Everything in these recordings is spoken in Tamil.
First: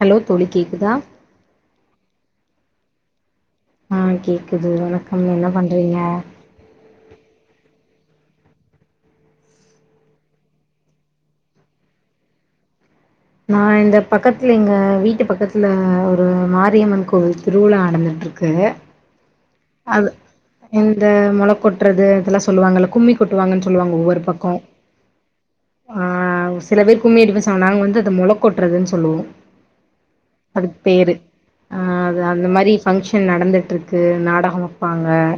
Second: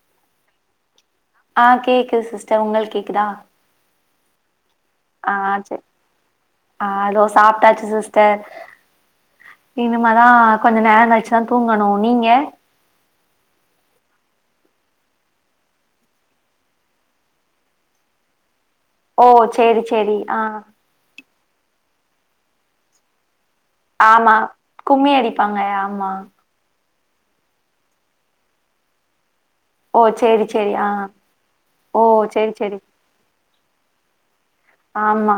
ஹலோ தோழி கேக்குதா ஆஹ் கேக்குது சிஸ் உங்களுக்கு கேக்குதா ஆஹ் கேக் ஆஹ் சரி ஆஹ் அதோ சாப்ட்டாச் சிஸ் டர் இனிமதா கொஞ்சோ நேரோ களிச்சி தா தூங்கணு நீங்க நா இந்த பக்கத்துல எங்க வீட்டு பக்கத்துல ஒரு மாரியம்மன் கோவில் திருவிழா நடந்துன்ட்டு ருக்கு ஓ சேரி சேரி ஆஹ் கொட்டறது இதெல்லா சொல்லுவாங்கல்ல கும்மி கொட் டு வாங்கன் சொல்லுவாங்க ஒவ்வொரு ஆமா பக்கோ கும்மி அடிப்பாங்க ஆமா ஆஹ் சில பேருக் கும்மிடுபசோ நாங்க வந்து அத மொள கொட்டுறதுன்னு சொல்லுவோ ஓ சேரி சேரி அதுக்கு ஆ பேரு அஹ் ஓ அது அந்த சேரி மாதிரி சேரி ஃபங்க்ஷன் நடந்து இருக்கு நாடகோ அமைப்பாங்க ஆமா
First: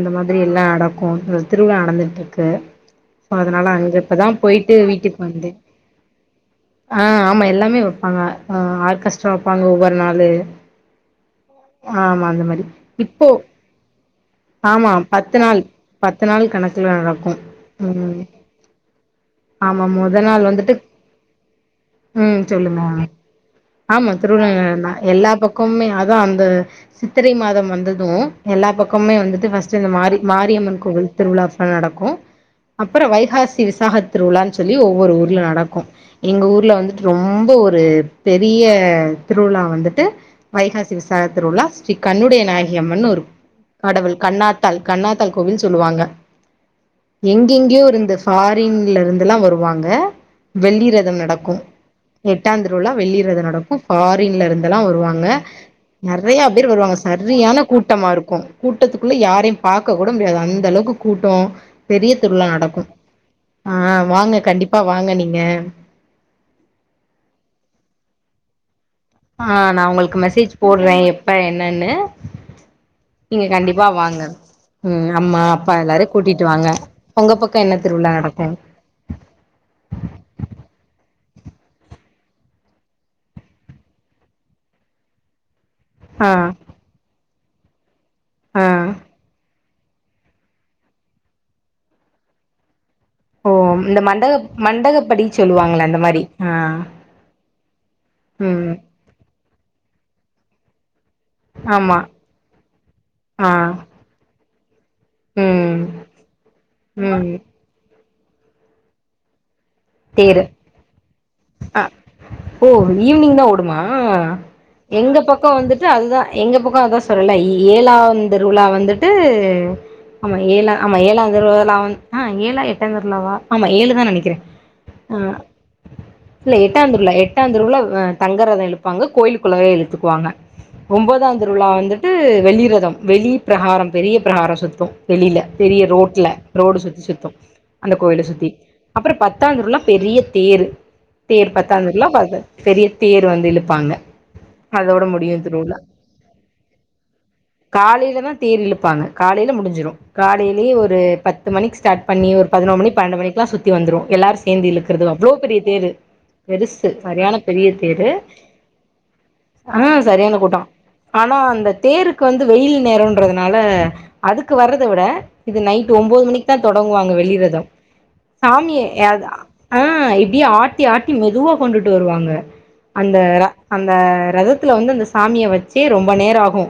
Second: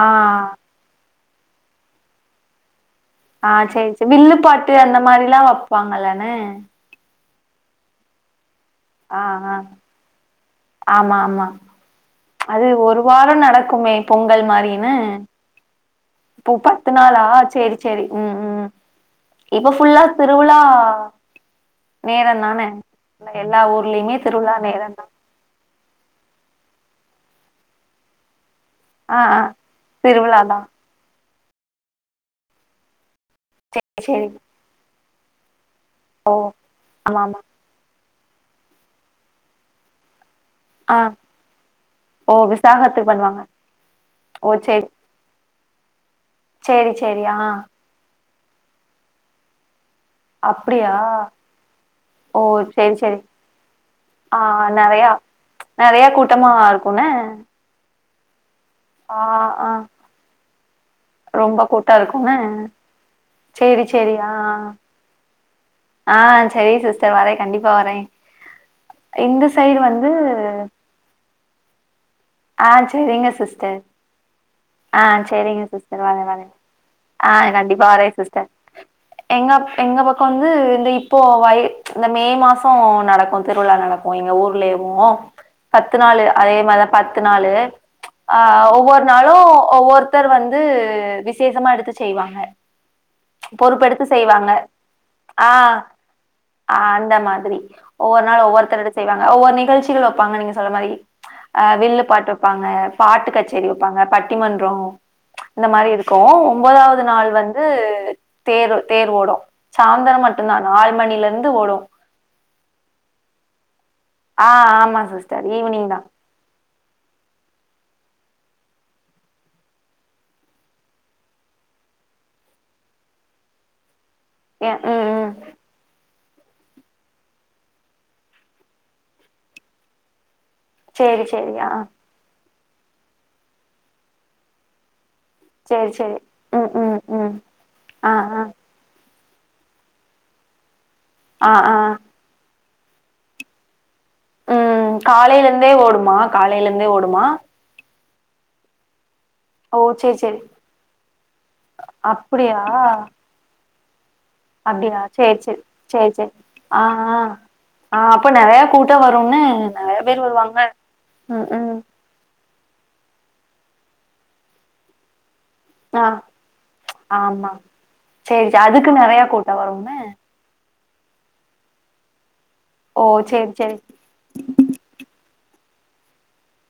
ஆ மாதிரி எல்லாம் நடக்கும் திருவிழா நடந்துட்டு இருக்கு ஆஹ் சேரி சே வில்லு பாட்டு அந்த மாதிரி எல்லாம் வந்தே வைப்பாங்கல்லனே ஆ ஆமா எல்லாமே வைப்பாங்க ஆஹ் ஆர்கெஸ்டரா ஆ வைப்பாங்க ஒவ்வொரு நாளு ஆமா ஆமா ஆமா அந்த மாரி அது ஒரு இப்போ வாரோ நடக்குமே பொங்கல் ஆமா மாரினு பத்து நாள் பத்து நாள் இப்போ பத்து கணக்குல நாளா நடக்கு சேரி சேரி ம் உம் உம் இப்ப ஆமா ஃபுல்லா மொத நாள் திருவிழா வந்துட்டு நேர ம் தானே. சொல்லுங்க எல்லா ஊர்லயுமே திருவிழா நேரந்தா து சித்திரை மாதம் வந்து து எல்லா பக்கமுமே ஆ ஆ வந்துட்டு ஃபஸ்ட் இந்த மாரி திருவிழாதா மாரியம்மன் கோவில் திருவிழாப்ப நடக்கு அப்புறம் வய காசி விசாக சேரி சேரி திருவிழான்னு சொல்லி ஒவ்வொரு ஊர் நடக்கும் ஓ எங்க ஊர்ல வந்துட்டு ஆமா ஆமா ரொம்ப ஒரு பெரிய திருவிழா வந்துட்டு வைகாசி ஆ விசாகத்தில உள்ள ஸ்ரீ ஓ கண்ணுடைய நாயன் கிரி அம்மனு விசாகத்துக்கு இருக் பண்ணுவாங்க கடவுள் ஓ கண்ணாத்தால் சேரி கண்ணாத்தால் கோவில் சொல்லுவாங்க சேரி சேரி ஆ எங்கெங்கேயோ இருந்த ஃபாரின்லருந்துலா வருவாங்க அப்டியா வெள்ளிரதம் நடக்கு. ஓ எட்டாம் திருவிலா சேரி சேரி வெள்ளிரதம் நடக்கும் ஆ ஃபாரின்ல இருந்துல்லா நெறையா வருவாங்க நெறையா கூட்டமா பேர் வருவாங்க இருக்குன்ன சரியான கூட்டமா இருக்கும் கூட்டத்துக்குள்ள ஆ யாரையு ஆ பாக்க கூட முடியாது அந்த அளவுக் கூட்டோ ரொம்ப கூட்டோ பெரிய இருக்குன்ன திருளா நடக்கும் சேரி ஆஹ் வாங்க கண்டிப்பா வாங்க நீங்க ஆஹ் சரி சிஸ்டர் வரே கண்டிப்பா வரே இந்த ஆஹ் சைடு நா வந்து உங்களுக்கு மெசேஜ் போடுறே எப்ப என்னன்னு ஆஹ் சரிங்க நீங்க சிஸ்டர் கண்டிப்பா வாங்க ம் ஆஹ் அம்மா சரிங்க அப்பா சிஸ்டர் எல்லாரையு வரே வரே. கூட்டிட்டு வாங்க உங்க ஆஹ் பக்கோ என்ன கண்டிப்பா வரே திருவிழா நடக்கு சிஸ்டர். எங்க எங்க பக்கோ வந்து இந்த இப்போ வய இந்த மே மாசோ நடக்கு திருவிழா நடக்கு எங்க ஊர்லயவு பத்து நாலு ஆ அதே மாரிதா ப பத்து நாலு ஆஹ் ஆ ஒவ்வொரு நாளு ஒவ்வொருத்தர் வந்து விசேஷமா எடுத்துச் செய்வாங்க ஓ இந்த பொறுப்பெடுத்து மண்டக செய்வாங்க மண்டகப்படி ஆஹ் சொல்லுவாங்கள அந்த மாரி ஆ ஆஹ் அந்த மாதிரி ஒவ்வொரு நாள் ம் ஒவ்வொருத்தர் எடுத்து செய்வாங்க ஒவ்வொரு நிகழ்ச்சிகள் வப்பாங்க நீங்க ற‌மாரி ஆஹ் ஆமா வில்லுப் பாட்டு வப்பாங்க பாட்டுக் ஆ கச்சேரி வப்பாங்க பட்டிமன் றோ இந்த ம் மாரி இருக்கு ஒம்பதாவது ம் நாள் வந்து தேரு தேர் ஓடு சாயந்தரோ தேரு மட்டுந்தா நாலு மணிலருந்து ஓடு அ ஓ ஈவ்னிங் தா ஓடுமா ஆஹ் ஆ ஆமா எங்க சிஸ்டர் பக்கோ வந்துட்டு ஈவினிங் அது தா எங்க பக் வந்து சொல்லல ஏழாம் திருவிழா வந்துட்டு ஆமா ஏழா ஆமா ஏழாம் திருவிழா நா வந் ஆஹ் ஏழா எட்டானு திருவிழாவா ஆமா ஏழு தா நெனைக் ஏ உம் உம் அ இல்ல எட்டாம் திருவிழா எட்டா திருவிழா அ தங்கரதோ இழுப்பாங்க கோயிலுக்குள்ளவே இழுத்துக்குவாங்க சேரி ஒம்போதா சேரி திருவிழா ஆ வந்துட்டு வெளிய றத வெளி பிரகாரம் பெரிய பிரகாரோ சுத்துனு வெளில பெரிய சேரி சேரி ரோட்ல ம் ரோடு ம் சுத்தி சுத்து ம் அந்த ஆ கோயில ஆ சுத்தி அப்றோ பத் தா திருவிழா பெரிய தேரு தேர் ஆ ஆ பத்தாதுல பாக்க பெரிய தேர் வந்து இழுப்பாங்க உம் அதோட முடியும் காலைலந்தே திருவிழா ஓடுமா காலைலந்தே ஓடுமா காலையில தா தேர் இழுப்பாங்க காலைல ஓ முடிஞ்சிடு சேரி சேரி காலைலயே ஒரு பத்து மணிக்கு ஸ்டார்ட் பண்ணி ஒரு அப்டியா பதினோரு மணி பன்னெண்டு மணிக்கெல்லா சுத் தி வந்துரு எல்லா சேந்து அப்டியா இழுக்குறது அவ்ளோ சேரி பெரிய சேரி தேரு சேரி சேரி ஆ பெருசு ஆ சரியான பெரிய ஆ தேரு அப்ப நெறைய கூட்டம் வரும்னு நெறைய ஆஹ் பேர் சரியான வருவாங்க கூட்டோ‌ ஆனா ம் அந்த ம் தேருக்கு வந் வெயில் நேரோன்றதுனால அதுக்கு வர்றத விட இது நைட் ஆ ஒம்போது மணிக்கு தா தொடங்குவாங்க ஆமா வெள்ளிரத சாமிய அ டோ ‌வருமே ஆட்டி ஆட்டி மெதுவா கொண்டுட்டு வருவாங்க ஓ அந்த ர சேரி சேரி அந்த ரதத்துல வந்து அந்த சாமிய வச்சே ரொம்ப நேர ஆகு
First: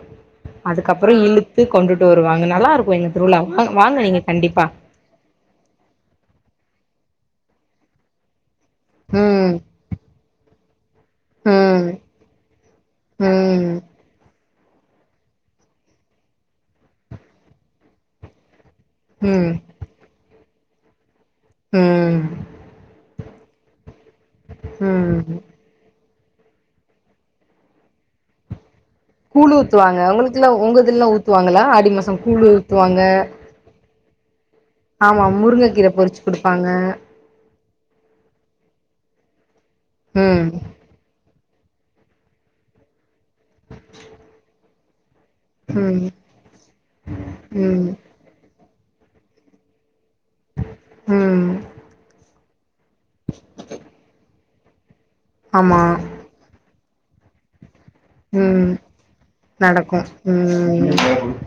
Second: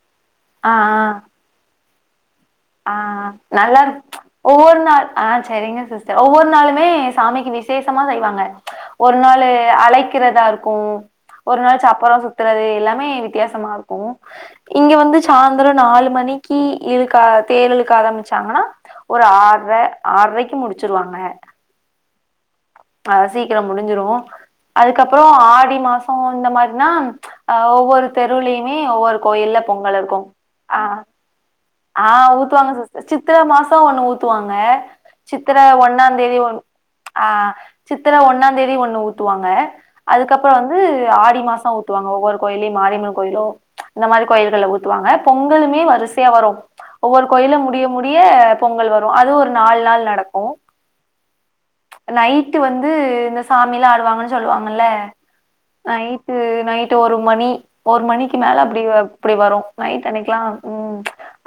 அதுக்கப்பற இழுத்து கொண்டுட்டு வரு ஆஹ் நல்லாரு கண்டிப்பா ஒவ்வொரு நாள் ஆஹ் சரிங்க சிஸ்டர் ஒவ்வொரு நாளுமே சாமிக்கு விசேஷமா செய்வாங்க ஒரு நாளு ம் அழைக்கிறதாருக்கு ஒரு நாள் ம் சப்பறம் சுத்துறது எல்லாமே ம் வித்தியாசமாருக்கு இங்க வந்து சாந்தர நாலு மணிக்கு இருக்கா தேரிலுக்க ஆரம்பிச்சாங்ன்னா ஒரு ம் ஆறெ ஆறைக் முடிச்சுருவாங்க ம் அ சீக்கிரோ முடிஞ்சிரு அதுக்கப்றோ ம் ஆடி மாச ஒ இந்த மாரினா அ ஒவ்வொரு தெருவுளயு கூழு ஊத்துவாங்க உங்குளுக்ல்லா உங்க இதுல்லா ஊத்துவாங்களா ஆடி மாசோ ஆஹ் கூழ் ஊத்துவாங்க சிஸ் சித்திர மாச ஒன்னு ஊத்துவாங்க ஆமா சித்திர முருங்கக்கீர பொறிச்சு ஒன்னாந்தேதி ஒன் குடுப்பாங்க ஆஹ் சித்திர ஒன்னாந்தேதி ஒன்னு ஊத்துவாங்க ம் அதுக்கப்பற வந்து ஆடி மாச ஊ த்துவாங்க ஒவ்வொரு கோயில்லையு மாரியம்ம கோயிலோ இந்த மாரி கோயில்கள்ல ஊத் த்துவாங்க பொங்கலுமே ம் வரிசையா வரு ஒவ்வொரு கோயிலா முடிய ம் முடிய அ பொங்கல் வரு அது ஒரு நாலு நாள் நட கு ம் நைட்டு வந்து இந்த சாமில்லா ஆடுவாங்க சொல்லுவாங்கல்ல ஆமா நைட்டு நைட் ட்டு ஒரு மணி ஒரு மணிக்கு மேல ம் அப்டி ப்புடி வரு நைட் அன்னைக்லா ம்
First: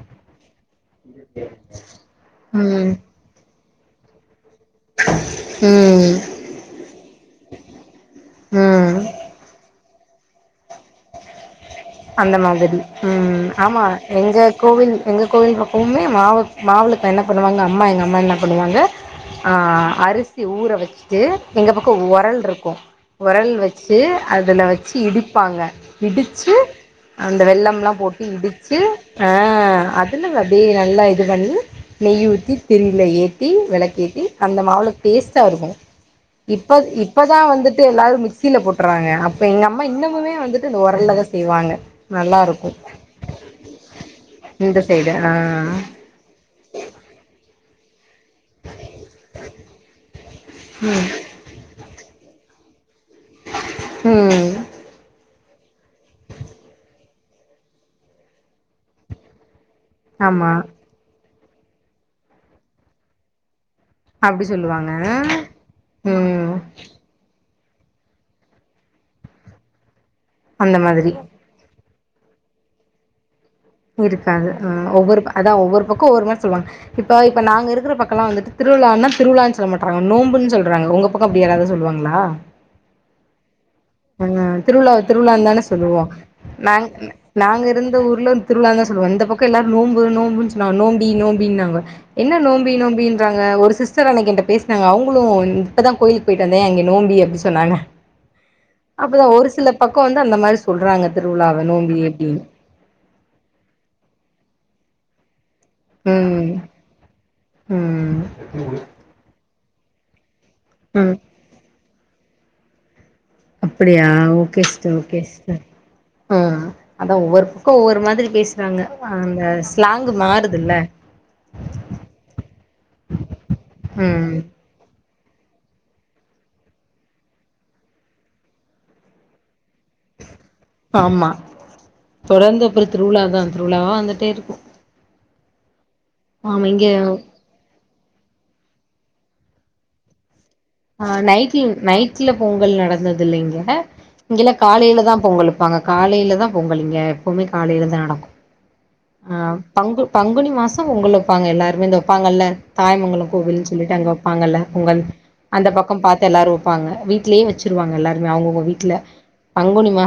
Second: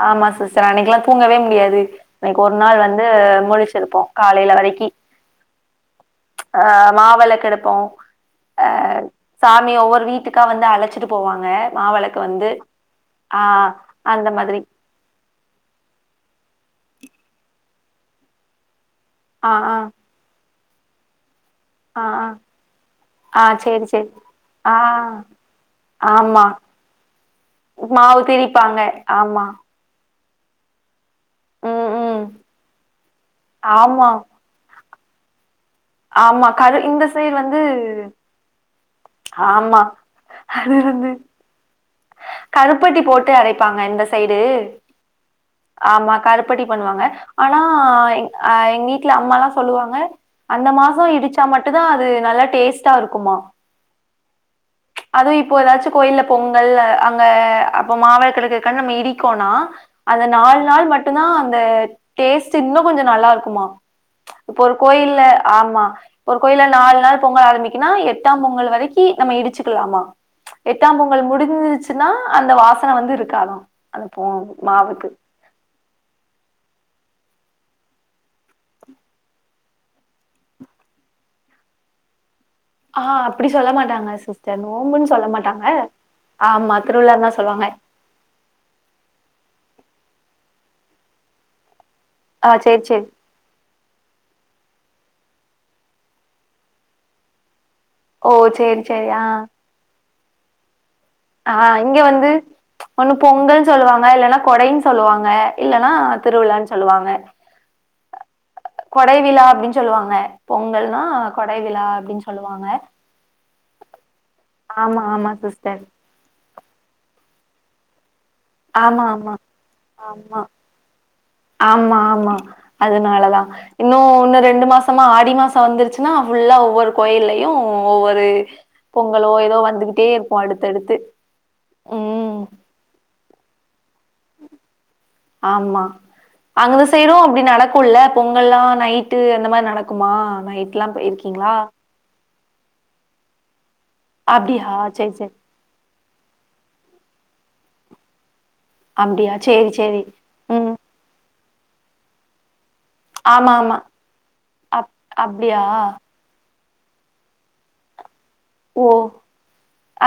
ஆமா சிஸ்ஸர் அன்னைக்லா தூங்கவே முடியாது அன்னிக்கு ஒரு நாள் ம் ம் வந்து முழிச் இருப்போ காலைல வ ரக்கி அ மாவெளக்கெடுப்போ அ ம் சாமி ஒவ்வொரு வீட் ட்டுக்கா வந்து அழச்சிட்டு போவாங்க மாவெளக்கு அந்த வந்து மாதிரி ஆ உம் ஆமா அந்த எங்க மாதிரி கோவில் எங்க கோயில் பக்கமுமே மாவுக் மாவெளக் என்ன பண்ணுவாங்க அம்மா எங்க அம்மா என்ன பண்ணுவாங்க ஆ ஆ ஆஹ் அரிஸ் சி ஊற வெச்சுட்டு எங்க பக்கோ ஆ ஆ ஒரல்ருக்கு ஆ ஒரல் சேரி வெச்சு சேரி அதுல ஆ வெச்சு இடிப்பாங்க ஆமா இடிச்சு அந்த வெள்ளம்லா மாவு போட்டு இடிச்சு திரிப்பாங்க அ ஆமா அதுல அத அப்டே நல்லா இ இது பண்ணி ம் ம் நெய் ஊத்தி திரில ஏத்தி ஆமா வெளெக்கேத்தி அந்த மாவ்ள டேஸ்ட்டாருக்கூ ஆமா. கரு இப்ப இந்த சைடு இப்பதா வந்து வந்துட்டு எல்லாரு மிக்சில போ றாங்க அப்ப எங்க ஆமா. அம்மா இன்னமுமே வந்துட்டு அது இந்த வந்து ஒரல்லதா செய்வாங்க நல்லா இருக்கு கருப்பட்டி போட்டு அரைப்பாங்க இந்த சைடு இந்த சைடு ஆ ஆமா கருப் படி பண்ணுவாங்க ஆனா அஹ் எங்க வீட்ல அம்மலா சொல்லுவாங்க அந்த மாச இடிச்சா மட்டு தா அது நல்லா டேஸ்ட் டா இருக்குமா ம் அதுவு இப் இப்போ ஏதாச்சு கோயில் பொங் கல் அங்க அப்ப மாவிளக்கெடுக்கது நம்ம இடிக்கோனா அந்த ஆமா நாலு நாள் மட்டும்தா அந்த டேஸ்ட் இன்னு கொஞ்சோ நல்லா இருக்குமா அப்டி இப்ப ஒரு சொல்லுவாங்க கோயில்ல ஆமா ஒரு ம் கோயில நாலு நாள் பொங்கல் ஆரம்பிக் ஏன்னா எட்டாம் பொங்கல் வரைக்கி நம்ம இடிச்சுக்கலாமா அந்த மாதிரி து முடிஞ்சிருச்சு னா அந்த வாசன வந்து இருக்காதா இருக்காது ஆஹ் ஒவ்வொரு அதான் ஒவ்வொரு பக்கோ ஒவ்வொரு மாரி சொல்லுவாங்க இப்ப இப்ப நாங்க இருக்கிற பக்கம்லா வந்துட்டு திருவிழான்னா திருவிழான்னு சொல்லமாட்டறாங்க நோம்புன்னு சொல்றாங்க உங்க பக்கம் அப்டி யாராவது சொல்லுவாங்களா ஆஹ் அப்டி சொல்ல மாட்டாங்க அஹ் சிஸ்டர் திருவிழா நோம்புன்னு சொல்ல திருவிழான்தான மாட்டாங்க சொல்லுவோ நா ஆமா திருவிழான்னுதா நாங்க சொல்லுவாங்க இருந்த ஊர்ல திருவிழான்தா சொல்லுவோ இந்த பக்கம் எல்லாரு நோம்பு நோம்பு நோம்பி நோம்பினாங்க என்ன ஆ நோம்பி சேரி சேரி நோம்பின்றாங்க ஒரு சிஸ் சிஸ்டர் அன்னகி என்கிட்ட பேசுனாங்க அவுங்களு இப்பதா கோயிலுக்கு போய்ட்டுவந்தே அங்கே நோம்பி அப்டினு சொன்னாங்க ஓ சேரி சேரி அப்பதா ஒரு சில பக் க்கம் வந்து அந்த மாரி சொல்றாங்க திருவிழாவ ஆஹ் நோம்பி இங்க வந்து அப்டின்னு ஒண்ணு பொங்கல் சொல்லுவாங்க இல்லன்னா கொடை சொல்லுவாங்க இல்லன்னா ம் திருவிழாண்ணு சொல்லுவாங்க ம் கொடை வி தா அப்டின்னு சொல்லுவாங்க பொங்கல்னா ம் கொடை விழா அப்டின்னு சொல்லுவாங்க அப்டியா ஓகே சிஸ்டர் ஆமா ஓகே ஆமா சிஸ்டர் அதா ஒவ்வொரு க்கோ ஒவ்வரு மாதிரி பேசுறாங்க ஆமா ஆமா அந்த ஸ்லாங்கு ஆமா மாறுதுல்ல ஆமா ஆமா அதனாலதா இன்னும் ம் இன்னு ரெண்டு மாசமா ஆட் தி மாச வந்துருச்சுனா ஃபுல்லா ஒவ்வொரு கோயில்யு ஒவ்வொரு பொங்கலோ எதோ வந்து து கிட்டே இருப்போ அடுத்தடுத்து ஆமா ம் தொடர்ந்து அப்புறோ திருவிழா திருவிழாவா வந்துட்டே இருக்கு ஆமா ஆமா அங்த இங்க சைடு அப்டி நடக்குல்ல பொங்கல்ல்லா நைட்டு அந்த மாரி நடக்குமா நைட் அ நைக்கிங் நை ல பொங்கல் நடந்தது இல்லிங்க இங்கெலா அப்டியா சரி காலைலதா சரி. பொங்கல் வப்பாங்க காலைலதா பொங்கல் இங்க போமே காலைல தா நடக்கு ஆ அப்டியா சேரி சேரி. பங்கு பங்குனி ம். மாசம் உங்குளுக் வெப்பாங்க எல்லாருமே இந்த வெப்பாங்கல்ல தாயமங்கலம் ஆமா கோவில்னு ஆமா. சொல்லிட்டு அங்க வெப்பாங்கல்ல அப் பொங்கல் அப்டியா? அந்த பக்கம் பாத்து எல்லாரும் ப்பாங்க வீட்லயே வச்சிருவாங்க எல்லாரும் ஓ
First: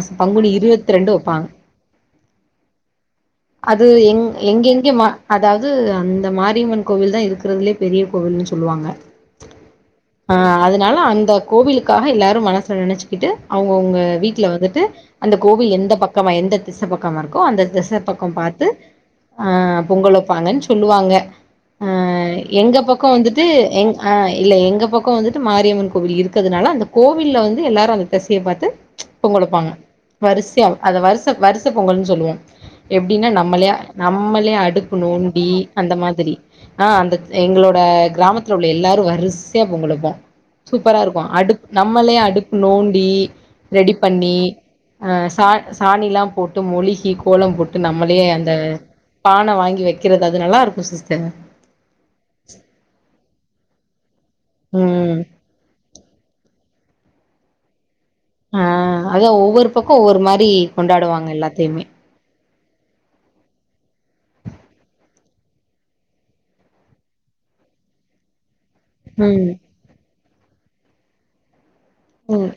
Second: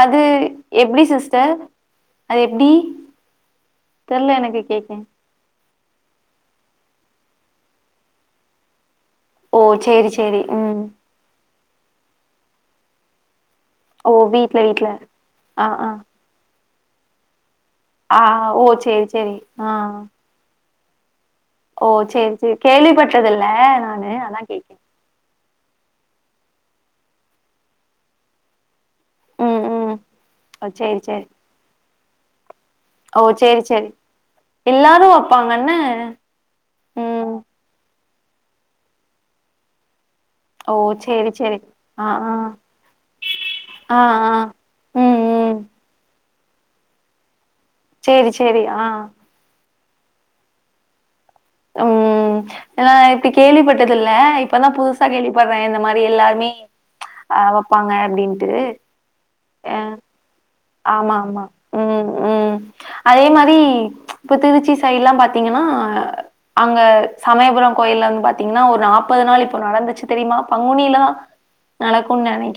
அது பங்குனி இருவத்தி எப்டி ரெண்டு வெப்பாங்க சிஸ்டர் அது எப்டி அது எங் தெர்ல எனக்கு எங்கே எங்கே கேக்க. மா அதா அது அந்த மாரிம்மன் கோவில் தான் இருக்கறதுலயே பெரிய கோவில்ன்னு சொல்லுவாங்க ஓ! சேரி ஆ சேரி. ம். அதனால அந்த கோவிலுக்காக எல்லாரும் மனசுல நெனச்சுக்கிட்டு அவுங்கவுங்க வீட்ல வந்துட்டு அந்த ஆ கோவில் ஆ. எந்த பக்கமா எந்த திச பக்கமா இருக்கும் அந்த தெஸ் ஆ க்கம் ஓ! பாத்து சேரி சேரி. ஆ பொங்கல் வெப்பாங்கன்னு சொ சொல்லுவாங்க ஆ ஓ! சேரி சேரி. எங்க பக்கம் வந்துட்டு கேள்விப்பட்டதில்ல எ நானு ஆஅ அதான் இல்ல கேக்கேன். எங்க பக்கம் வந்துட் த்து மாரியம்மன் கோவில் இருக்கறதுனால அந்த கோவில்ல வந்து எல்லாரு அந்த தெசைய பாத்து பொங்கல் ம் வெப்பாங்க ம் வரிசையா ஓ அத சேரி சேரி வரிச வரிச பொங்கல்னு சொல்லுவோம் ஓ எப்பிடின்னா சேரி நம்மளே சேரி நம்மளே அடுப்பு எல்லாரு நோண்டி வப்பாங்கன்னு அந்த மாதிரி ஆ அந்த ம் எங்களோட கிராமத்துல உள்ள எல்லாரு வரிசையா பொங்கல் வெப்போ ஓ சூப்பரா இருக்கு சேரி சேரி அடுப்பு ஆ நம்மளே ஆ அடுப்பு நோண்டி ரெடி ஆ ஆ பண்ணி ஆ ம் சா ம் சாணி எல்லா போட்டு மொழுகி கோலம் போட் ட்டு நம்மளே சேரி அந்த சேரி ஆ பானை வாங்கி வைக் இருக்கிறது அது நல்ல இருக்கோ சிஸ் உம் ஏனா இப்படி கேள்விப்பட்டதில்ல ல்ல இப்பதா புதுசா ம் கேள்விப்பட்றே இந்த மாரி எல்லாருமே ஆஹ் வெப்பாங்க ஆஹ் அத்தா ஒவ்வொரு பக்கோ ஒவ்வொரு மாரி ஆமா கொண்டாடுவாங்க ஆமா எல்லாத்தையுமே ம் ம். அதே மாரி இப்ப திருச்சி சைட்லாம் பாத்தீங்கன்னா ஆ அங்க சமயபுரோ கோயில்ல வந்து பாத்தீங் ன்னா ஒரு நாற்பது நாள் ம் இப்போ நடந்துச்சி தெரியுமா பங்குனிலா உம்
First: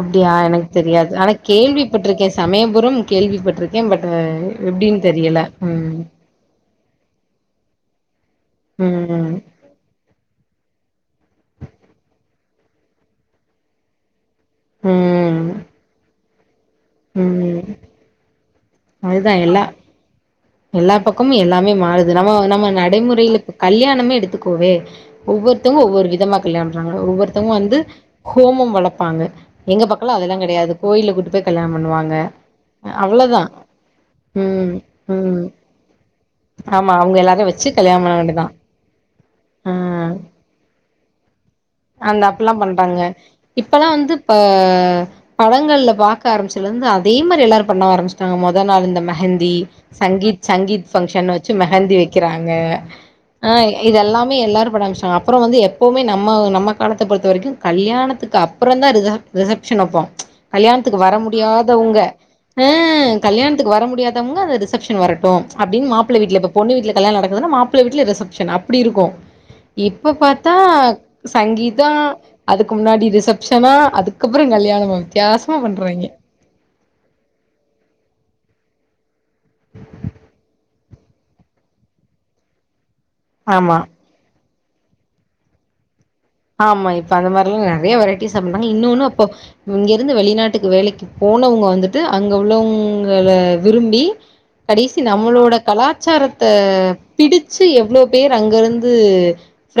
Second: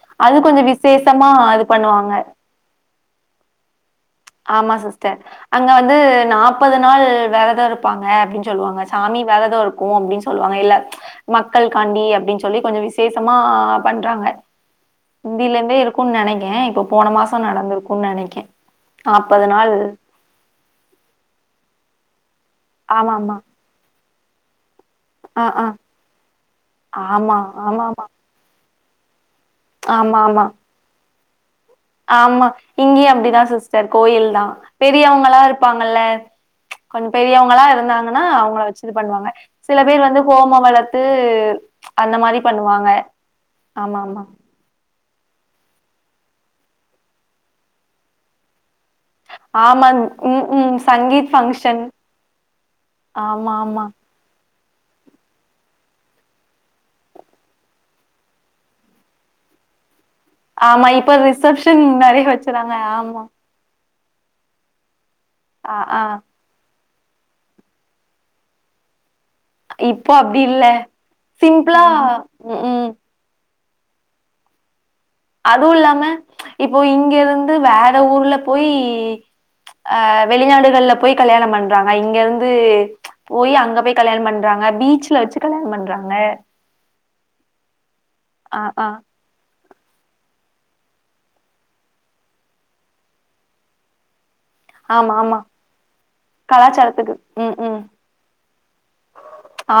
அப்டியா எனக்கு கொஞ்சம் தெரியாது விசேஷமா ஆனா இது பண்ணுவாங்க. கேள்விப்பட்டிருக்கே சமயபுறம் கேள்விப்பட்டிருக்கே பட் ஆ ஆமா சிஸ்டர் அங்க வந்து நாற்பது நாள் விரதோ இருப்பாங்க அப்டின்னு சொல்லுவாங்க சாமி ம் விரதோ இருக்கோ அப்டின்னு சொல்லுவாங்க இல்ல மக்கள் காண்டி அப்டின்னு சொல்லி கொஞ்சோ விசேஷமா பண்றாங்க ம் இந்தியில இருந்தே இருக்குன்னு நெனைக் [inaudible] இப்போ போன மாசோ ம் நடந்திருக்கும்னு நெனைக்கே அதுதா நாப்பது எல்லா நாள் எல்லா பக்கமும் எல்லாமே மாறுது நம்ம நம் ஆமா ஆமா நடைமுறையில இப்ப கல்யாணமே எடுத் த்து குவே ஆ ஆ ஒவ்வொருத்தவங்க ஒவ்வொரு விதமா கல்யாணம் பண்றாங்க ஆமா ஒவ்வொருத்தவங்க வந்து ஆமா ஆமா ஹோமம் வளர்ப் ப்பாங்க எங்க பக்கல ஆமா அதெல்லா ஆமா கெடையாது கோயில்ல கூட்டிட் ஆமா இங்கயு அப்டிதா சிஸ்டர் கோயில் தா ம் பெரியவங் கல்லா ம் இருப்பாங்கல்ல ஆமா கொஞ்சோ அவங்க எல்லாரையு பெரியவங்களா வச்சு கல்யாண பண்ண இருந்தாங்கன்னா வேண்டியதா அவுங்கள வெச்சு இது பண்ணுவாங்க சில பேர் ஆ வந்து ஹோமோ வளத்து அந்த மாரி அப்பல்லா பண்ணுவாங்க பண்றாங்க இப்பல்லா ஆமா வந்து ஆமா இப்ப படங்கள்ல பார்க்க ஆரம்பச்சதுலிருந்து அதே மாரி எல்லாரு பண்ண ஆரம்பச்சிட்டாங்க மொதல் நாள் இ அந்த மெஹந்தி ஆமா சங்கீத் ம் ம் சங்கீத் பங்க்ஷன் வெச்சு ஃபங்க்ஷன் மெகந்தி வெக்கிறாங்க ஆ ஆமா ஆமா இதெல்லாமே எல்லாரு [unintelligible] அப்புறோ வந்து எப்பவுமே நம்ம நம்ம காலத்த பொறுத்த வரைக்கோ கல்யாணத்துக்கு அப்புறோ தா ரி ரிசப்ஷன் வெப்போ ஆமா கல்யாணத்துக்கு வர இப்ப ரிசப்ஷன் முடியாதவங்க நிறைய ஆ வச்சுறாங்க ஆமா கல்யாணத்துக்கு வர முடியாத எங்க அது ரிசப்ஷன் னு வர ஆ அப்பிடின்னு ஆ மாப்பிள்ள வீட்டுல இப்ப பொண்ணு வீட்டுல கல்யாணம் நடக்குதுன்னா மாப்பிள்ள வீட்டுல ரிசப்ஷன் அப்படி இருக்கு இப்போ இப்ப அப்டி பார்த்தா இல்ல சிம்பிளா சங்கீத்தா ம் அதுக்கு ம் முன்னாடி ரிசப் சனா அதுக்கப்புறம் கல்யாணமா வித்தியாசமா அதுவும் இல்லாம பண்றாய்ங்க இப்போ இங்க இருந்து வேற ஊர்லப் போயி ஆ வெளிநாடுகள் ல போயி கல்யாணம் பண்றாங்க இங்க இருந்து போயி ஆமா அங்க போய் கல்யாணம் பண்ண ராங்க பீச்ல வச்சு கல்யாணம் பண்றாங்க ஆமா இப் அந்த மாரிலாம் நிறையா வெரை பேசனா ஆ ஆ இன்னொன்னு அப்போ இங்கிருந்து வெளிநாட்டுக்கு வேலைக்கு போனவங்க வந்துட்டு அங்க உள்ளவங்கள விரும்பி கடைசி ஆமா ஆமா நம்மளோட கலாச்சாரத்தை கலாச்சாரத்துக்கு ம் பிடிச்சு ம் எவ்வளவு பேர் அங்க இருந்து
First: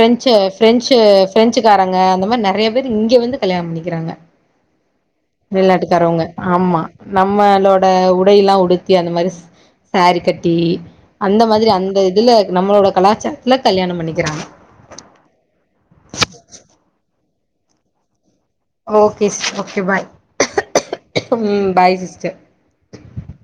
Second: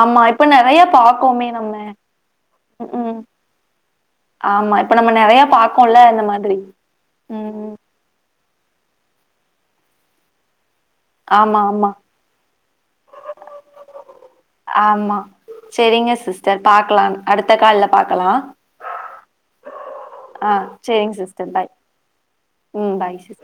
ஆமா இப்ப நெறைய பிரெஞ்ச் அ பாக்கோமே நம்ம பிரெஞ்சுக்காரங்க அந்த மாதிரி நிறைய ம் பேர் இங்க ம் வந்து கல்யாணம் பண்ணிக்கிறாங்க ஆமா இப்ப நம்ம நெறைய பாக்கோல வெளிநாட்டுக்காரவங்க இந்த மாதிரி ஆமா ம் நம்மளோட உடையெல்லாம் உடு அந்த மாரிஸ் சேரீ கட்டி அந்த ஆமா மாதிரி ஆமா அந்த இதுல நம்மளோட கலாச்சாரத்துல கல்யாணம் பண்ணிக்கிறாங்க ஆமா சரிங்க சிஸ்டர் பாக்கலாம் அடுத்த கால்ல பாக்கலாம் ஓகே சிஸ்டர் ஓகே பாய் ஆ சரிங்க சிஸ்டர் ம் பாய் சிஸ்டர் ம் பாய் சிஸ்டர்